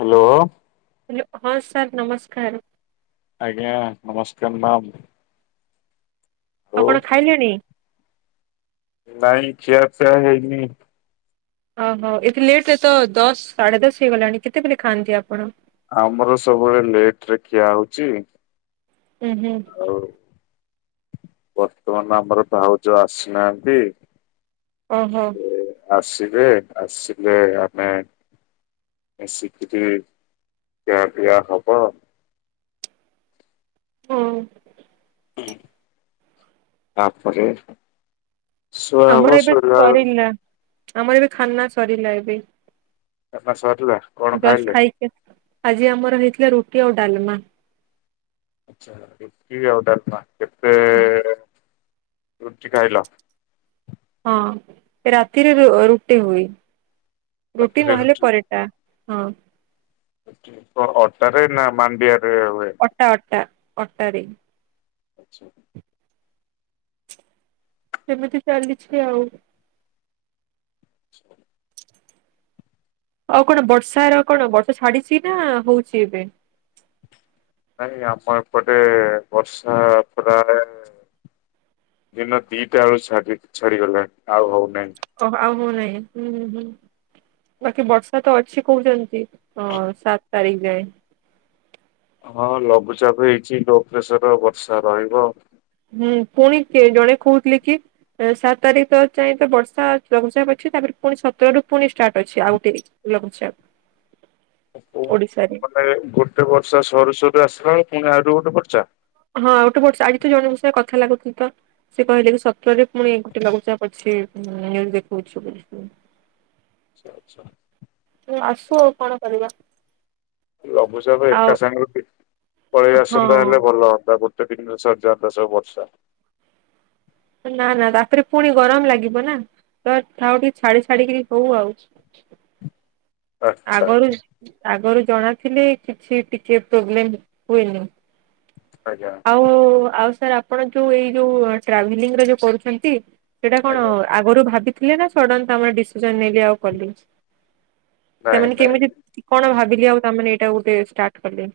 Hello. Hello ହଁ sir ନମସ୍କାର। ଆଜ୍ଞା ନମସ୍କାର ମ୍ୟାମ୍। ଆଉ ଆପଣ ଖାଇଲେଣି? ନାଇଁ ଖିଆ ପିଆ ହେଇନି। ଓହୋ ଏତେ ଲେଟ ରେ ତ ଦଶ ସାଢ଼େ ଦଶ ହେଇଗଲାଣି କେତେବେଳେ ଖାଆନ୍ତି ଆପଣ? ଆମର ସବୁବେଳେ ଲେଟ ରେ ଖିଆ ହଉଛି। ହୁଁ ହୁଁ। ଆଉ ବର୍ତ୍ତମାନ ଆମର ଭାଉଜ ଆସିନାହାନ୍ତି। ଓହୋ। ସେ ଆସିବେ ଆସିଲେ ଆମେ ଆସିକିରି ଦିଆ ଦିଆ ହେବ। ହଁ। ହୁଁ ତାପରେ ଶବ ଆମର ଏବେ [unintelligible] ସରିଲା ଆମର ଏବେ ଖାନା ସରିଲା ଏବେ। ଏବେ ସରିଲା? କଣ ଜଷ୍ଟ ଖାଇଲେ? ଖାଇକି ଆଜି ଆମର ହେଇଥିଲା ରୁଟି ଆଉ ଡାଲମା। ଆଚ୍ଛା ରୁଟି ଆଉ ଡାଲମା କେତେ ରୁଟି ଖାଇଲ? ହଁ ରାତିରେ ର ରୁଟି ହୁଏ ରୁଟି ନହେଲେ ପରେଟା। ହଁ। ରୁଟି ଅଟାରେ ନା ମାଣ୍ଡିଆ ରେ ହୁଏ। ଅଟା ଅଟା ଅଟା ରେ। ଆଛା। ସେମିତି ଚାଲିଛି ଆଉ। ଆଛା ଆଉ କଣ ବର୍ଷାର କଣ ବର୍ଷା ଛାଡିଛି ନା ହଉଛି ଏବେ? ନାଇଁ ଆମ ଏପଟେ ବର୍ଷା [unintelligible] ଦିନ ଦିଟା ବେଳୁ ଛା ଛାଡିଗଲାଣି ଆଉ ହଉନାହିଁ। ଓ ଆଉ ହଉ ନାଇଁ ହୁଁଁ ହୁଁ ବାକି ବର୍ଷା ତ ଅଛି କହୁଛନ୍ତି। ହଁ ସାତ ତାରିଖ ଯାଏ। ହଁ ଲଘୁଚାପ ହେଇଛି ଲୋ ପ୍ରେସର ବର୍ଷା ରହିବ। ହୁଁ ପୁଣି ଜଣେ କହୁଥିଲେ କି ସାତ ତାରିଖ ଯାଏ ତ ବର୍ଷା ଲଘୁଚାପ ଅଛି ତାପରେ ପୁଣି ସତର ରୁ ପୁଣି ଷ୍ଟାର୍ଟ ଅଛି ଆଉ ଗୋଟେ। ଲଘୁଚାପ। ଓଡିଶାରେ ମାନେ ଗୋଟେ ବର୍ଷା ସରୁ ସରୁ ଆସିଲା ବେଳେ ପୁଣି ଆଉ ଗୋଟେ ବର୍ଷା। ହଁ ଆଉ ଗୋଟେ ଵର୍ଷା ଆଜି ତ ଜଣଙ୍କ ସଙ୍ଗ କଥା ଲାଗୁଥିଲ ତ। ସେ କହିଲେ କି ସତରେ ପୁଣି ଗୋଟେ ଲଘୁଚାପ ଅଛି ଦେଖଉଛି। ଆଛା ଆଚ୍ଛା। ତ ଆସୁ ଆଉ କଣ କରିବା। ଲଘୁଚାପ ଏକା ଆଉ ସାଙ୍ଗରେ ପଳେଇ ଆସନ୍ତା ହଁ ହେଲେ ଭଲ ହୁଅନ୍ତା। ତ ତିନି ଦଶ ହଜାର ଦଶ ବର୍ଷ [unintelligible] ନା ନା ତାପରେ ପୁଣି ଗରମ ଲାଗିବ ନା ତ ଆଉ ଟିକେ ଛାଡି ଛାଡିକରି ହଉ ଆଉ ଆଚ୍ଛା ଆଗରୁ ଆଚ୍ଛା ଆଗରୁ ଜଣାଥିଲେ କିଛି ଟିକେ ପ୍ରୋବ୍ଲେମ ହୁଏନି। ଆଜ୍ଞା। ଆଉ ଆଉ ସାର୍ ଆପଣ ଯୋଉ ଏଇ ଯୋଉ ଟ୍ରାଭେଲିଂ ର ଯୋଉ କରୁଛନ୍ତି ସେଇଟା କଣ ଆଜ୍ଞା ଆଗରୁ ଭାବିଥିଲେ ନା ସଡନ ତମର ଡିସିଜନ ନେଇକି ଆଉ କଲି ନାଇଁ ତାମାନେ ନାଇଁ କେମିତି କଣ ଭାବିଲି ଆଉ ତାମାନେ ଏଇଟା ଗୋଟେ ଷ୍ଟାର୍ଟ କଲେ?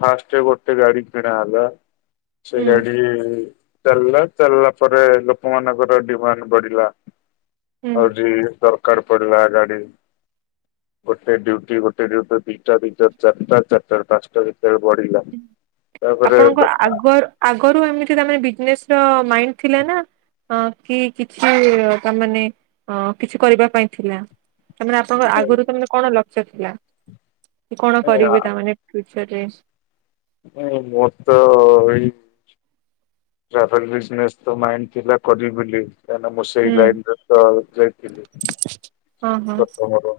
ଫାଷ୍ଟେ ଗୋଟେ ଗାଡି କିଣା ହେଲା ସେ ହୁଁ ଗାଡି ଚାଲିଲା ଚାଲିଲା ପରେ ଲୋକମାନଙ୍କର ଡିମାଣ୍ଡ ବଢିଲା ହୁଁ। ଆଉ ଦରକାର ଦରକାର ପଡ଼ିଲା ଗାଡ଼ି। ଗୋଟେ ଡ୍ୟୁଟି ଗୋଟେ ଡ୍ୟୁଟିରୁ ଦିଟା ଦିଟାରୁ ଚାରିଟା ଚାରିଟାରେ ପାଞ୍ଚଟା ଭିତ ତେଣୁ ବଢିଲା ତାପରେ ଆପଣଙ୍କ ଆଗ ଆଗରୁ ଏମିତି ବିଜନେସ ର ମାଇଣ୍ଡ ଥିଲା ନା? ଅ କି କିଛି ତାମାନେ ଅ କିଛି କରିବା ପାଇଁ ଥିଲା। ତାମାନେ ଆପଣଙ୍କ ଆଗରୁ ତ ମାନେ କଣ ଲକ୍ଷ୍ୟ ଥିଲା କି କଣ କରିବି ମାନେ ତାମାନେ ଫ୍ୟୁଚରରେ? ନାଇଁ ମୁଁ ତ ଏଇ ଟ୍ରାଭେଲ ବିଜନେସ ତ ମାଇଣ୍ଡ ଥିଲା କରିବି ବୋଲି କ ମୁଁ ସେଇ ହୁଁ ଲାଇନରେ ଯାଇଥିଲି। ହଁ ହଁ। ପ୍ରଥମରୁ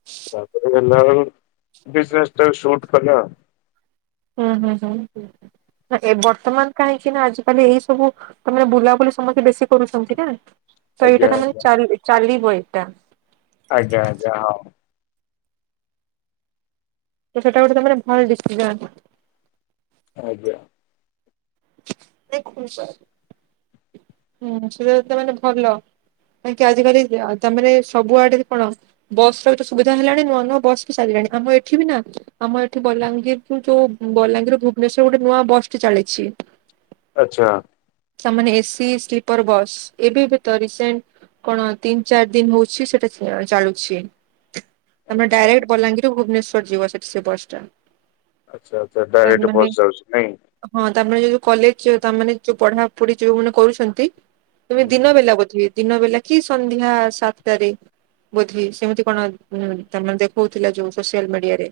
ହଁ ତାପରେ ହେଲାବେଳକୁ ବିଜନେସ୍ ଟା ଶୂଟ କଲା। ହୁଁ ହୁଁ ହୁଁ ଏ ବର୍ତ୍ତମାନ କାହିଁକି ନା ଆଜି ତାହେଲେ ଏଇ ସବୁ ତମାନେେ ବୁଲାବୁଲି ସମସ୍ତେ ବେଶୀ କରୁଛନ୍ତି ନା ତ ଆଜ୍ଞା ଏଇଟା ତମାନେେ ଆଜ୍ଞା ଚାରିବେ। ଚାଲିବ ଏଇଟା। ଆଜ୍ଞା ଆଜ୍ଞା ହଁ। ତ ସେଇଟା ଗୋଟେ ତମର ଭଲ ଡିସିସନ। ଆଜ୍ଞା। ଦେଖନ୍ତୁ ସାର। ହୁଁ ସେଟା ତ ମାନେ ଭଲ କାହିଁକି ଆଜିିକାଲି ତାମାନେ ସବୁଆଡେ କଣ? ବସର ଏତେ ସୁବିଧା ହେଲାଣି ନୂଆ ନୂଆ ବସ୍ ବି ଚାଲିଲାଣି ଆମ ଏଠି ବି ନା ଆମ ଏଠି ବଲାଙ୍ଗୀର କି ଯୋଉ ବଲାଙ୍ଗୀର ଭୁବନେଶ୍ଵର ଗୋଟେ ନୂଆ ବସ୍ ଟି ଚାଲିଛି। ଆଚଛା। ତାମାନେ ଏସି ସ୍ଲିପର ବସ୍ ଏବେ ବି ତ ରିସେଣ୍ଟ କଣ ତିନି ଚାରି ଦିନ ହଉଛି ସେଟା ଚାଲୁଛି। ତମେ ଆଚ୍ଛା। ଡାଇରେକ୍ଟ ବଲାଙ୍ଗୀରରୁ ଭୁବନେଶ୍ଵର ଯିବ ସେଠି ସେ ବସଟା। ଆଚ୍ଛା ଆଚ୍ଛା ତା ଏଠୁ ବସ ଯାଉଛି ନାଇଁ। ହଁ ତାମାନେ ଯୋଉ କଲେଜ ତାମାନେ ଯୋଉ ପଢାପଢି ଯୋଉମାନେ କରୁଛନ୍ତି? ତୁମେ ହୁଁ। ଦିନ ବେଲା ବୋଧେ ବି ଦିନ ବେଲା କି ସନ୍ଧ୍ୟା ସାତଟାରେ? ଵୋଧେ ସେମିତି କଣ ତାମାନେ ଦେଖଉଥିଲା ଯୋଉ ସୋସିଆଲ ମିଡିଆରେ?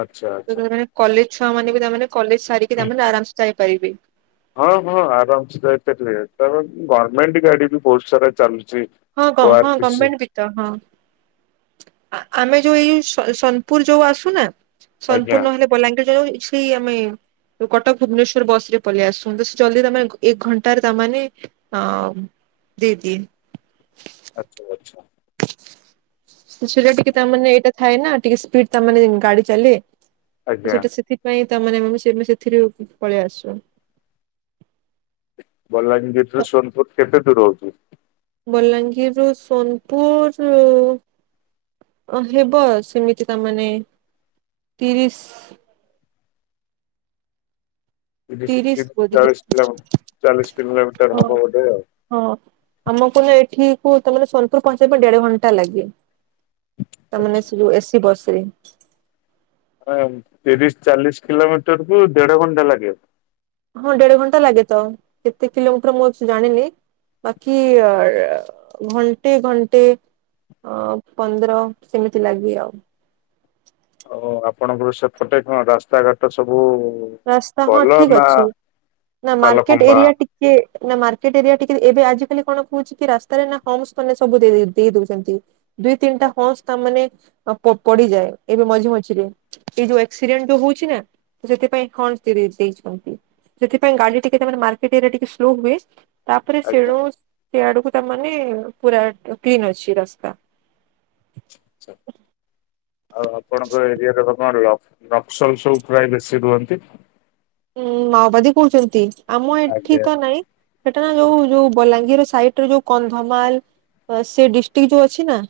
ଆଚ୍ଛା ଆଚ୍ଛା। କଲେଜ ଛୁଆ ମାନେ ବି ତାମାନେ କଲେଜ ସାରିକି ତାମାନେ ଆରାମସ ଯାଇପାରିବେ? ହଁ ହଁ ଆରାମସେ ଯାଇପାରିବେ ତ ଗମେଣ୍ଟ ଗାଡି ବି ବହୁତ ସାରା ଚାଲୁଛି। ହଁ ଓ ଆର ହଁ ଟି ସି ଗମେଣ୍ଟ ବି ତ ହଁ ଆମେ ଯୋଉ ଏଇ ଯୋଉ ସୋନପୁର ଯୋଉ ଆସୁନା ଆଜ୍ଞା ସୋନପୁର ନହେଲେ ବଲାଙ୍ଗୀର ସେଇ ଆମେ କଟକ ଭୁବନେଶ୍ଵର ବସ ରେ ପଳେଇ ଆସୁନ୍ତୁ ସେ ଜଲଦି ତେ ଏକ ଘଣ୍ଟାରେ ତାନେ ହ ଦିଦି। ଆଚ୍ଛା ଆଚ୍ଛା। [inaudible] ଶୁ ସିରେ ଟିକେ ତାମାନେେ ଏଇଟା ଥାଏ ନା ଟିକେ ସ୍ପିଡ ତାମାନେେ ଗାଡି ଚାଲେ ତ ଆଜ୍ଞା। ସେଟା ସେଟି ପାଇଁ ତାମାନେ ମୁ ସେ ମୁ ସେ ସେଥିରୁ ବି ପଳେଇ ଆସିବ। ତ ବଲାଙ୍ଗୀରରୁ ସୋନପୁର କେତେ ଦୂର ହୋଉଚି। ବଲାଙ୍ଗୀରରୁୁ ସୋନପୁର ଅ ହେବ ସେମିତି ତାମାନେେ ତିରିସି [unintelligible] ତିରିଶ ବୋଧେ କିଲୋମିଟର ହଁ ହବ ଗୋଟେ ଆଉ। ହଁ ଆମକୁ ହିଁ ଏଠିକୁ ତମର ସୋନପୁର ପହଞ୍ଚେଇ ପାଇଁ ଦେଢ ଘଣ୍ଟା ଲାଗେ। ତାମାନେ ଆଚ୍ଛା। ସେ ଯୋଉ ଏସି ବସ ରେ। ହାଁ ତିରିଶ ଚାଳିଶ କିଲୋମିଟର କୁ ଦେଢ ଘଣ୍ଟା ଲାଗିବ। ହଁ ଦେଢ ଘଣ୍ଟା ଲାଗେ ତ କେତେ କିଲୋମିଟର ମୁଁ ଅଛେ ଜାଣିନି। ବାକି ଅ ଘଣ୍ଟେ ଘଣ୍ଟେ ଅ ପନ୍ଦର ସେମିତି ଲାଗେ ଆଉ। ଓ ଆପଣଙ୍କର ସେପଟେ କଣ ରାସ୍ତାଘାଟ ସବୁ ରାସ୍ତା ହଁ ଭଲ ଠିକ ନା ଅଛି ନା ଖାଲ ମାର୍କେଟ ଖମ୍ବା ଏରିଆ ଟିକେ କେ ନା ମାର୍କେଟ ଏରିଆ ଟିକେ ଏବେ ଆଜିକାଲି କଣ ହଉଛି କି ରାସ୍ତାରେ ନା ହମସ୍ ମାନେ ସବୁ ଦେ ଦେ ଦେଇ ଦଉଛନ୍ତି। ଦୁଇ ତିନିଟା ହଂସ୍ ତା ମାନେ ଅ ପ ପଡିଯାଏ ଏବେ ମଝି ମଝିରେ ଏଇ ଯୋଉ ଆକ୍ସିଡେଣ୍ଟ ଯୋଉ ହଉଛି ନା ସେଥିପାଇଁ ହମ୍ସ ଦେଇ ଦେ ଇଛନ୍ତି ସେଥିପାଇଁ ଗାଡି ଟିକେ ମାର୍କେଟ ଏରିଆ ରେ ଟିକେ ସ୍ଲୋ ହୁଏ। ତାପରେ ଆଜ୍ଞା ସେଣୁ ସିଆଡକୁ ତା ମାନେ ପୁରା କ କ୍ଲିନ ଅଛି ରାସ୍ତା। [inaudible] ଆଉ ଆପଣଙ୍କର ଏରିଆର କଣ ନକ୍ସଲ ସବୁ ପ୍ରାୟ ବେଶୀ ରୁହନ୍ତି। ଉଁ ମାଓବାଦୀ କହୁଛନ୍ତି ଆମ ଏଠି ଆଜ୍ଞା ତ ନାଇଁ। ସେଟା ନା ଯୋଉ ଯୋଉ ବଲାଙ୍ଗୀରର ସାଇଟରେ ଯୋଉ କନ୍ଧମାଲ ଅ ସେ ଡିଷ୍ଟିକ ଯୋଉ ଅଛି ନା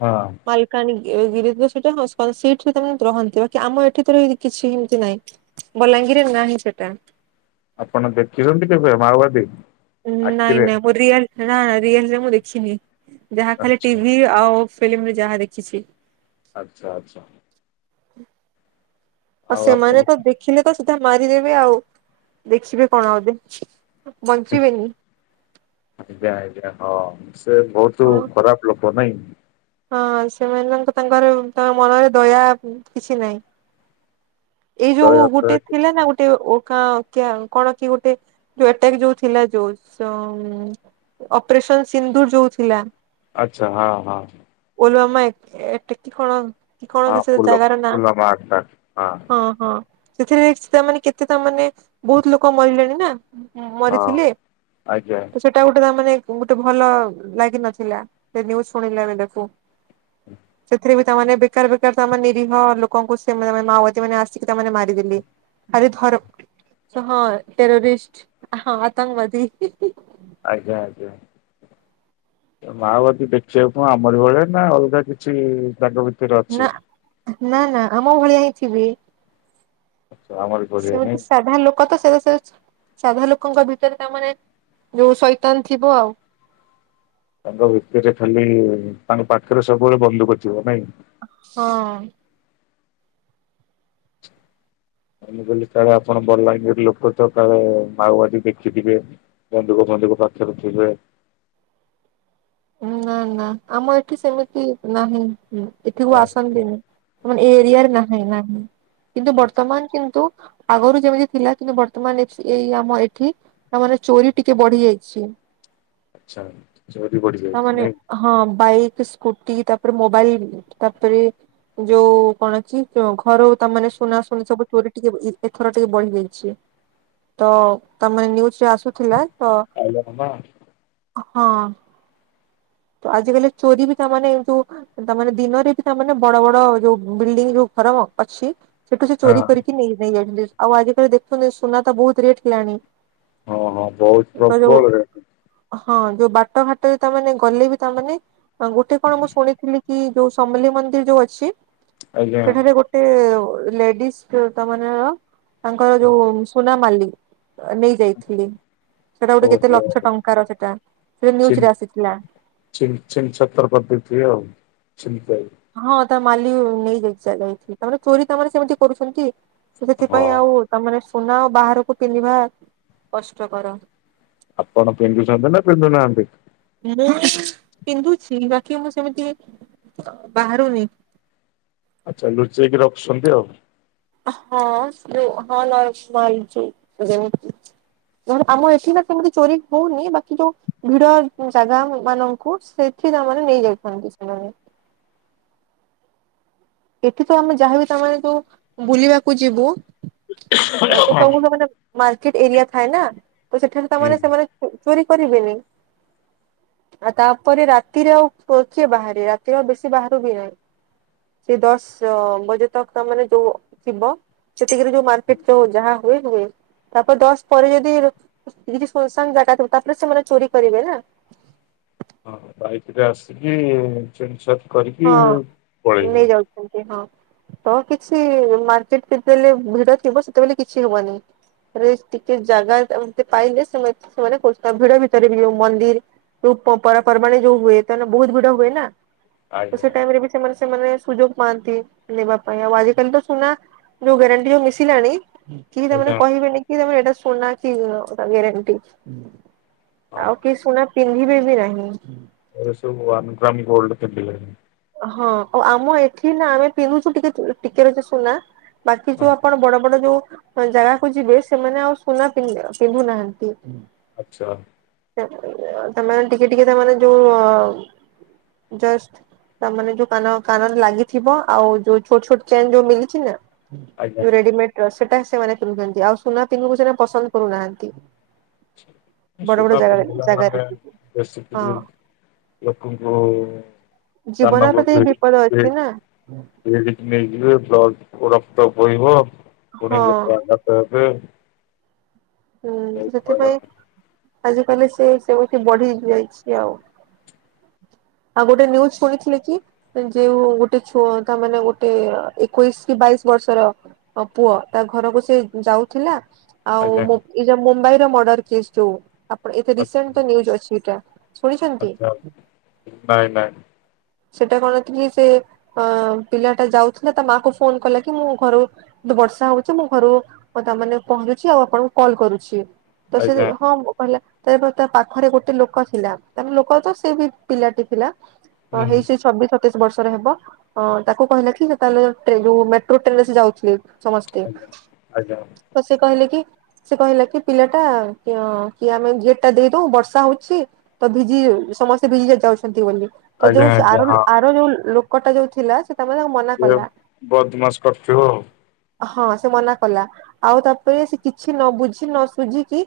ହଁ। ମାଲକାନ ଗି ଗିରି ତ ସେଟା ହଁ ସ ସେଇଠିରେ ତା ରହନ୍ତି ବାକି ଆମ ଏଠି ତରେ କିଛି ହିଁ ଏମିତି ନାହିଁ। ବଲାଙ୍ଗିରି ରେ ନାହିଁ ସେଟା। ଆପଣ ଦେଖିଛନ୍ତି କେବେ ମାଓବାଦୀ? ଉଁ ନାଇଁ ଆଖିରେ? ନାଇଁ ମୁଁ ରିଅଲ ନା ରିଏଲରେ ମୁଁ ଦେଖିନି ଯାହା ଖାଲି ଆଚ୍ଛା ଟିଭି ଆଉ ଫିଲ୍ମରେ ଯାହା ଦେଖିଛି। ଆଚ୍ଛା ଆଚ୍ଛା। ଆଉ ସେମାନେ ତ ଦେଖିଲେ ତ ସିଧା ମାରିଦେବେ ଆଉ ଦେଖିବେ କଣ ଆଉ ଯେ। ବଞ୍ଚିବେନି। ଆଜ୍ଞା ଆଜ୍ଞା ହଁ ସେ ବୋହୁତୁ ହଁ ଖରାପ ଲୋକ ନାଇଁ। ହଁ ସେମାନଙ୍କ ତାଙ୍କର ତାଙ୍କ ମନରେ ଦୟା ଉଁ କିଛି ନାହିଁ। ଏଇ ଯୋଉ ଦୟାଦୟା ଗୋଟେ କିଛି ଥିଲା ନା ନାହିଁ। ଗୋଟେ ଓ ଖା କ୍ୟା କଣ କି ଗୋଟେ ଯୋଉଟାକି ଯୋଉ ଥିଲା ଯୋଉ ତ ଉଁ ଅପରେସନ ସିନ୍ଦୁର ଯୋଉ ଥିଲା। ଆଚ୍ଛା ହଁ ହଁ। ପୁଲୁଆମା ଏକ୍ ଏଟକ୍ କି କଣ କଣ ହଁ କିଛି ସେ ଫୁଲ ଜାଗାର ନାଁ ଫୁଲ ମାର୍କ ଟା ହଁ ହଁ। ସେଥିରେ ତା ମାନେ କେତେ ତା ମାନେ ବହୁତ ଲୋକ ମରିଲେଣି ନା। ଉଁ ହଁ ମରିଥିଲେ ଆଜ୍ଞା ତ ସେଟ ଏଟା ଗୋଟେ ତା ମାନେ ଗୋଟେ ଭଲ ଲାଗିିନଥିଲା ସେ ନ୍ୟୁଜ୍ ଶୁଣିଲା ବେଳକୁ। ସେଥିରେ ବି ତାମାନେ ବେ ବେକାର ବେକାର ତ ଆମ ନିରୀହ ଲୋକଙ୍କୁ ସେମାନେ ମାଓବାଦୀ ମାନେ ଆସିକି ତାମାନେ ମାରିଦେଲି। ଆରେ ଧର ହଁ ଟେରରିଷ୍ଟ ହଁ ଆତଙ୍କବାଦୀ। ଆଜ୍ଞା ଆଜ୍ଞା। ମାଓବାଦୀ ଦେଖିବାକୁ ଆମରି ଭଳିଆ ନା ଅଲଗା କିଛି ତାଙ୍କ ଭି ନା। ନା ନା ଆମ ଭଳିଆ ହିଁ ଥିବେ। ଆଚ୍ଛା ଆମରି ଭଳିଆ ନାଇଁ ସେମିତି ସାଧା ଲୋକ ତ [unintelligible] ସାଧା ଲୋକଙ୍କ ଭିତରେ ତାମାନେ ଯୋଉ ସୈତାନ ଥିବ ଆଉ। ତାଙ୍କ ଭିତରେ ଖାଲି ତାଙ୍କ ପାଖରେ ସବୁବେଳେ ବନ୍ଧୁକ ଥିବ ନାଇଁ। ହଁ। ମୁଁ କହିଲି କାଳେ ଆପଣ ବଲାଙ୍ଗୀର ଲୋକ ତ କାଳେ ମାଓବାଦୀ ଦେଖିଥିବେ। ବନ୍ଧୁକ ଫନ୍ଧୁକ ପାଖରେ ଥିବେ। ନା ନା। ଆମ ଏଠି ସେମିତି ନାହିଁ। ଏଠିକୁ ହଉ। ଆସନ୍ତିନି। ଏ ଏରିଆରେ ନାହିଁ ନାହିଁ। କିନ୍ତୁ ବର୍ତ୍ତମାନ କିନ୍ତୁ ଆଗରୁ ଯେମିତି ଥିଲା କିନ୍ତୁ ବର୍ତ୍ତମାନ ଏଇ ଆମ ଏଠି ଆମର ଚୋରି ଟିକେ ବଢିଯାଇଚି। ଆଚ୍ଛା। ଚୋରି ବଢିଯାଇଚି ତାମାନେ ନାଇଁ। ହଁ। ବାଇକ୍, ସ୍କୁଟି ତାପରେ ମୋବାଇଲ ତାପରେ ଯୋଉ କଣ କି ଘରୁ ତା ମାନେ ସୁନା ସୁନି ସବୁ ଚୋରି ଟିକେ ଏଥର ଟିକେ ବଢିଯାଇଚି। ତ ତାମାନେ ନିୟୁଜ୍ ରେ ଆସୁଥିଲା ତ ଆଇଲା ମାମା ହଁ। ତ ଆଜିକାଲି ଚୋରି ବି ତାମାନେ। [unintelligible] ତା ମାନେ ଦିନରେ ବି ତାମାନେ ବଡ ବଡ ଯୋଉ ବିଲଡିଂ ଯୋଉ ଘର ମ ଅଛି ସେଠୁ ସେ ଚୋରି ହଁ କରିକି ନେଇ ନେଇ ଯାଉଛନ୍ତି। ଆଉ ଆଜିିକାଲି ଦେଖୁଛନ୍ତି ସୁନା ତ ବହୁତ ରେଟ୍ ହେଲାଣି। ହଁ ହଁ ବହୁତ ତ ଯୋଉ ପ୍ରବଳ ରେ ହଁ। ଯୋଉ ବାଟ ଘାଟରେ ତାମାନେ ଗଲେ ବି ତାମାନେ ହଁ ଗୁଟେ କଣ ମୁଁ ଶୁଣିଥିଲି କି ଯୋଉ ସମଲେଇ ମନ୍ଦିର୍ ଯୋଉ ଅଛି ଆଜ୍ଞା। ସେଠାରେ ଗୋଟେ ଲେଡିଜ୍। [unintelligible] ତାଙ୍କର ଯୋଉ ସୁନା ମାଲି ନେଇ ଯାଇଥିଲେ। ସେଟା ଗୋଟେ କେତେ ଓହୋ ଲକ୍ଷ ଟଙ୍କାର ସେଟା। ସେଟା ନିଉଜ୍ ରେ ଆସିଥିଲା। ଛୀନ୍ ଛୀନ୍ ଛତ୍ର କରି ଦେଇଥିବେ ଆଉ। [unintelligible] ହଁ ତା ମାଲି [unintelligible] ଯାଇଥିଲେ। ତା ମାନେ ଚୋରି ତା ମାନେ ସେମିତି କରୁଛନ୍ତି। ତ ହଁ ସେଥିପାଇଁ ଆଉ ତାମାନେ ସୁନା ଆଉ ବାହାରକୁ ପିନ୍ଧିବା କଷ୍ଟ କର। ଆପଣ ପିନ୍ଧୁଚନ୍ତି ନା ପିନ୍ଧୁନାହାନ୍ତି? ମୁଁ ପିନ୍ଧୁଛି। ବାକି ମୁଁ ସେମିତି ବାହାରୁନି। ଆଚ୍ଛା, ଲୁଚେଇକି ରଖୁଛନ୍ତି ଆଉ। ହଁ [unintelligible] ଆମ ଏଠି ନା ସେମିତି ଚୋରି ହଉନି। ବାକି ଯୋଉ ଭିଡ ଜାଗା ମାନଙ୍କୁ ସେଠି ତାମାନେ ନେଇ ଯାଇଥାନ୍ତି ସେମାନେ। ଏଠି ତ ଆମେ ଯାହାବି ତାମାନେ ଯୋଉ ବୁଲିବାକୁ ଯିବୁ ତ ସବୁ ସେମାନେ ମାର୍କେଟ ଏରିଆ ଥାଏ ନା, ତ ସେଠାରେ ହୁଁ। ତାମାନେ ସେମାନେ ଚୋରି କରିବେନି। ଆ ତାପରେ ରାତିରେ ଆଉ କିଏ ବାହାରେ ରାତିରେ ଆଉ ବେଶୀ ବାହାରୁ ବି ନାହିଁ। ସେ ଦଶ ବଜେ ତକ ମାନେ ଯୋଉ ଥିବ ସେତିକି ରେ ଯୋଉ ମାର୍କେଟ ଥିବ ଯାହା [unintelligible] ହୁଏ ତାପରେ ଦଶ ପରେ ଯଦି ସେଇଠି ଶୂନଶାନ ଜାଗା ଥିବ ତାପରେ ସେମାନେ ଚୋରି କରିବେ ନା। ହଁ ବାଇକିରେ ଆସିକି ଛେଡ଼ଛାଡ଼ କରିକି ପଳେଇବେ। ଏମିତି ହଁ ତ କିଛି ମାର୍କେଟ ଯେତେବେଲେ ଭିଡ ଥିବ ସେତେବେଳେ କିଛି ହବନି। ଖାଲି ଇସ୍‌ ଟିକେ ଜାଗା ଏମିତ ପାଇଲେ ସେ ସେମାନେ [unintelligible] ଭିଡ ଭିତରେ ବି ଯୋଉ ମନ୍ଦିର। ଯୋଉ ପବ ପରପର୍ବାଣୀ ଯୋଉ ହୁଏ ତାହେନେ ବହୁତ୍ ଭିଡ଼ ହୁଏ ନା। ତ ଆଜ୍ଞା ସେ ଟାଇମରେ ବି ସେମାନେ ସେମାନେ ସୁଯୋଗ ପାଆନ୍ତି ନେବା ପାଇଁ ଆଉ ଆଜିକାଲି ତ ସୁନା ଯଉ ଗ୍ୟାରେଣ୍ଟି ମିଶିଲାଣି। କି ତାମାନେ ଆଜ୍ଞା କହିବେନି କି ତମେ ଏଇଟା ଶୁନା କି ଗିଳ ତା ଗ୍ୟାରେଣ୍ଟି। ହଁ ଆଉ କେଇ ଶୁନା ପିନ୍ଧିବେ ବି ନାହିଁ। ଏ ସବୁ ଉଆନ୍‌ ଗ୍ରାମ ଗୋଲ୍ଡ ପିନ୍ଧିଲେଣି। ହଁ ତ ଆମ ଏଠି ନା ଆମେ ପିନ୍ଧୁଛୁ ଟିକେ ଟିକେ ବେଶୀ ସୁନା। ବାକି ଯୋଉ ହଁ ଆପଣ ବଡ ବଡ ଯୋଉ ଜାଗାକୁ ଯିବେ ସେମାନେ ଆଉ ସୁନା ପି ପିନ୍ଧୁନାହାନ୍ତି। ଆଚ୍ଛା। ତମେ ମାନେ ଟିକେ ଟିକେ ତା ମାନେ ଯୋଉ ଜଷ୍ଟ ତାମାନେ ଯୋଉ କାନ କାନରେ ଲାଗିଥିବ ଆଉ ଯୋଉ ଛୋଟ ଛୋଟ ଚେନ୍ ଯୋଉ ମିଳୁଛି ନା। ଆଜ୍ଞା ଯୋଉ ରେଡିମେଡି ର ସେଟା ସେମାନେ ପିନ୍ଧୁଛନ୍ତି ଆଉ ସୁନା ପିନ୍ଧୁ ବୁ ସେରା ପସନ୍ଦ କରୁନାହାନ୍ତି। ବଡ ବଡ ସୁନା ଜାଗାରେ ପିନ୍ଧିଲା ଜାଗାରେ ମାନେ ହଁ ବେସିକିରି ଲୋକଙ୍କୁ ଜୀବନ କାନକୁ ପ୍ରତି [unintelligible] ବିପଦ ଅଛି ନା ଭିଡିକି ନେଇଯିବେ ବ୍ଲଡ ଖୋ ରକ୍ତ ବୋହିବ ହଁ। ଫୁଣି ଲୋକ ଆ [unintelligible] ତା ପଏ। ହୁଁ ସେଥିପାଇଁ ହଇରାଣ ଆଜି କାଲି ସେଇ ସେମିତି ବଢିଇଦିଆ ହେଇଚି ଆଉ। ଆଉ ଗୋଟେ ନିୟୁଜ ଶୁଣିଥିଲି କି? ଯେଉ ଗୋଟେ ଛୁଆ ତା ମାନେ ଗୋଟେ ଆ ଏକୋଇଶି କି ବାଇଶି ବର୍ଷର ଅ ପୁଅ ତା ଘରକୁ ସେ ଯାଉଥିଲା ଆଉ ଆଜ୍ଞା ମୁ ଏଯାଉ ମୁମ୍ବାଇ ର ମର୍ଡର କେସ୍ ଯୋଉ ଆପ୍ ରେ ଏ ସେ ଆଚ୍ଛା ରିସେଣ୍ଟ ନିୟୁଜ ଅଛି ଏଟା। ଆଚ୍ଛା ନାଇଁ ନାଇଁ। ସେଟା କଣ ଥିଲି ସେ ଅ ପିଲାଟା ଯାଉଥିଲା ତା ମା କୁ ଫୋନ୍‌ କଲା କି ମୁଁ ଘରୁ ବର୍ଷା ହଉଛି ମୁ ଘରୁ ତା ମାନେ ପହଞ୍ଚୁଛି ଆଉ ଆପଣଙ୍କୁ କଲ୍ କରୁଛି। ତ ସେ ଯେ ଆଜ୍ଞା ହଁ। କହିଲା ତା ତା ପାଖରେ ଗୋଟେ ଲୋକ ଥିଲା ତା ଲୋକ ତ ସେ ବି ପିଲାଟି ଥିଲା। ହଁ ହୁଁ ହେଇ ସେଇ ଛବିଶ ସତ୍ ସତେଇଶ ବର୍ଷର ହେବ ଅ ତାକୁ କହିଲା କି ସେ ତାହେଲେ ଟ୍ରେ ଯୋଉ ମେଟ୍ରୋ ଟ୍ରେନ ରେ ସେ ଯାଉଥିଲେ। ସମସ୍ତେ ଆଜ୍ଞା ଆଜ୍ଞା ତ ସେ କହିଲେ କି? ସେ କହିଲା କି ପିଲାଟା କି କି ଆମେ ଗେଟ ଟା ଦେଇଦଉ ବର୍ଷା ହଉଛି ତ ଭିଜି ସମସ୍ତେ ଭିଜି ଯାଉଛନ୍ତି ବୋଲି। ତ ଆଜ୍ଞା ଯୋଉ ସେ ଆଜ୍ଞା ଆର ହଁ। ଆର ଯୋଉ ଲୋକଟା ଯୋଉ ଥିଲା ସେ ତାମାନେ ତାକୁ ମନା ସେ କଲା ବଦମାସ କରୁଥିବ ଆଉ। ହଁ ସେ ମନା କଲା ଆଉ ତାପରେ ସେ କିଛି ନ ବୁଝି ନ ସୁୁଝିକି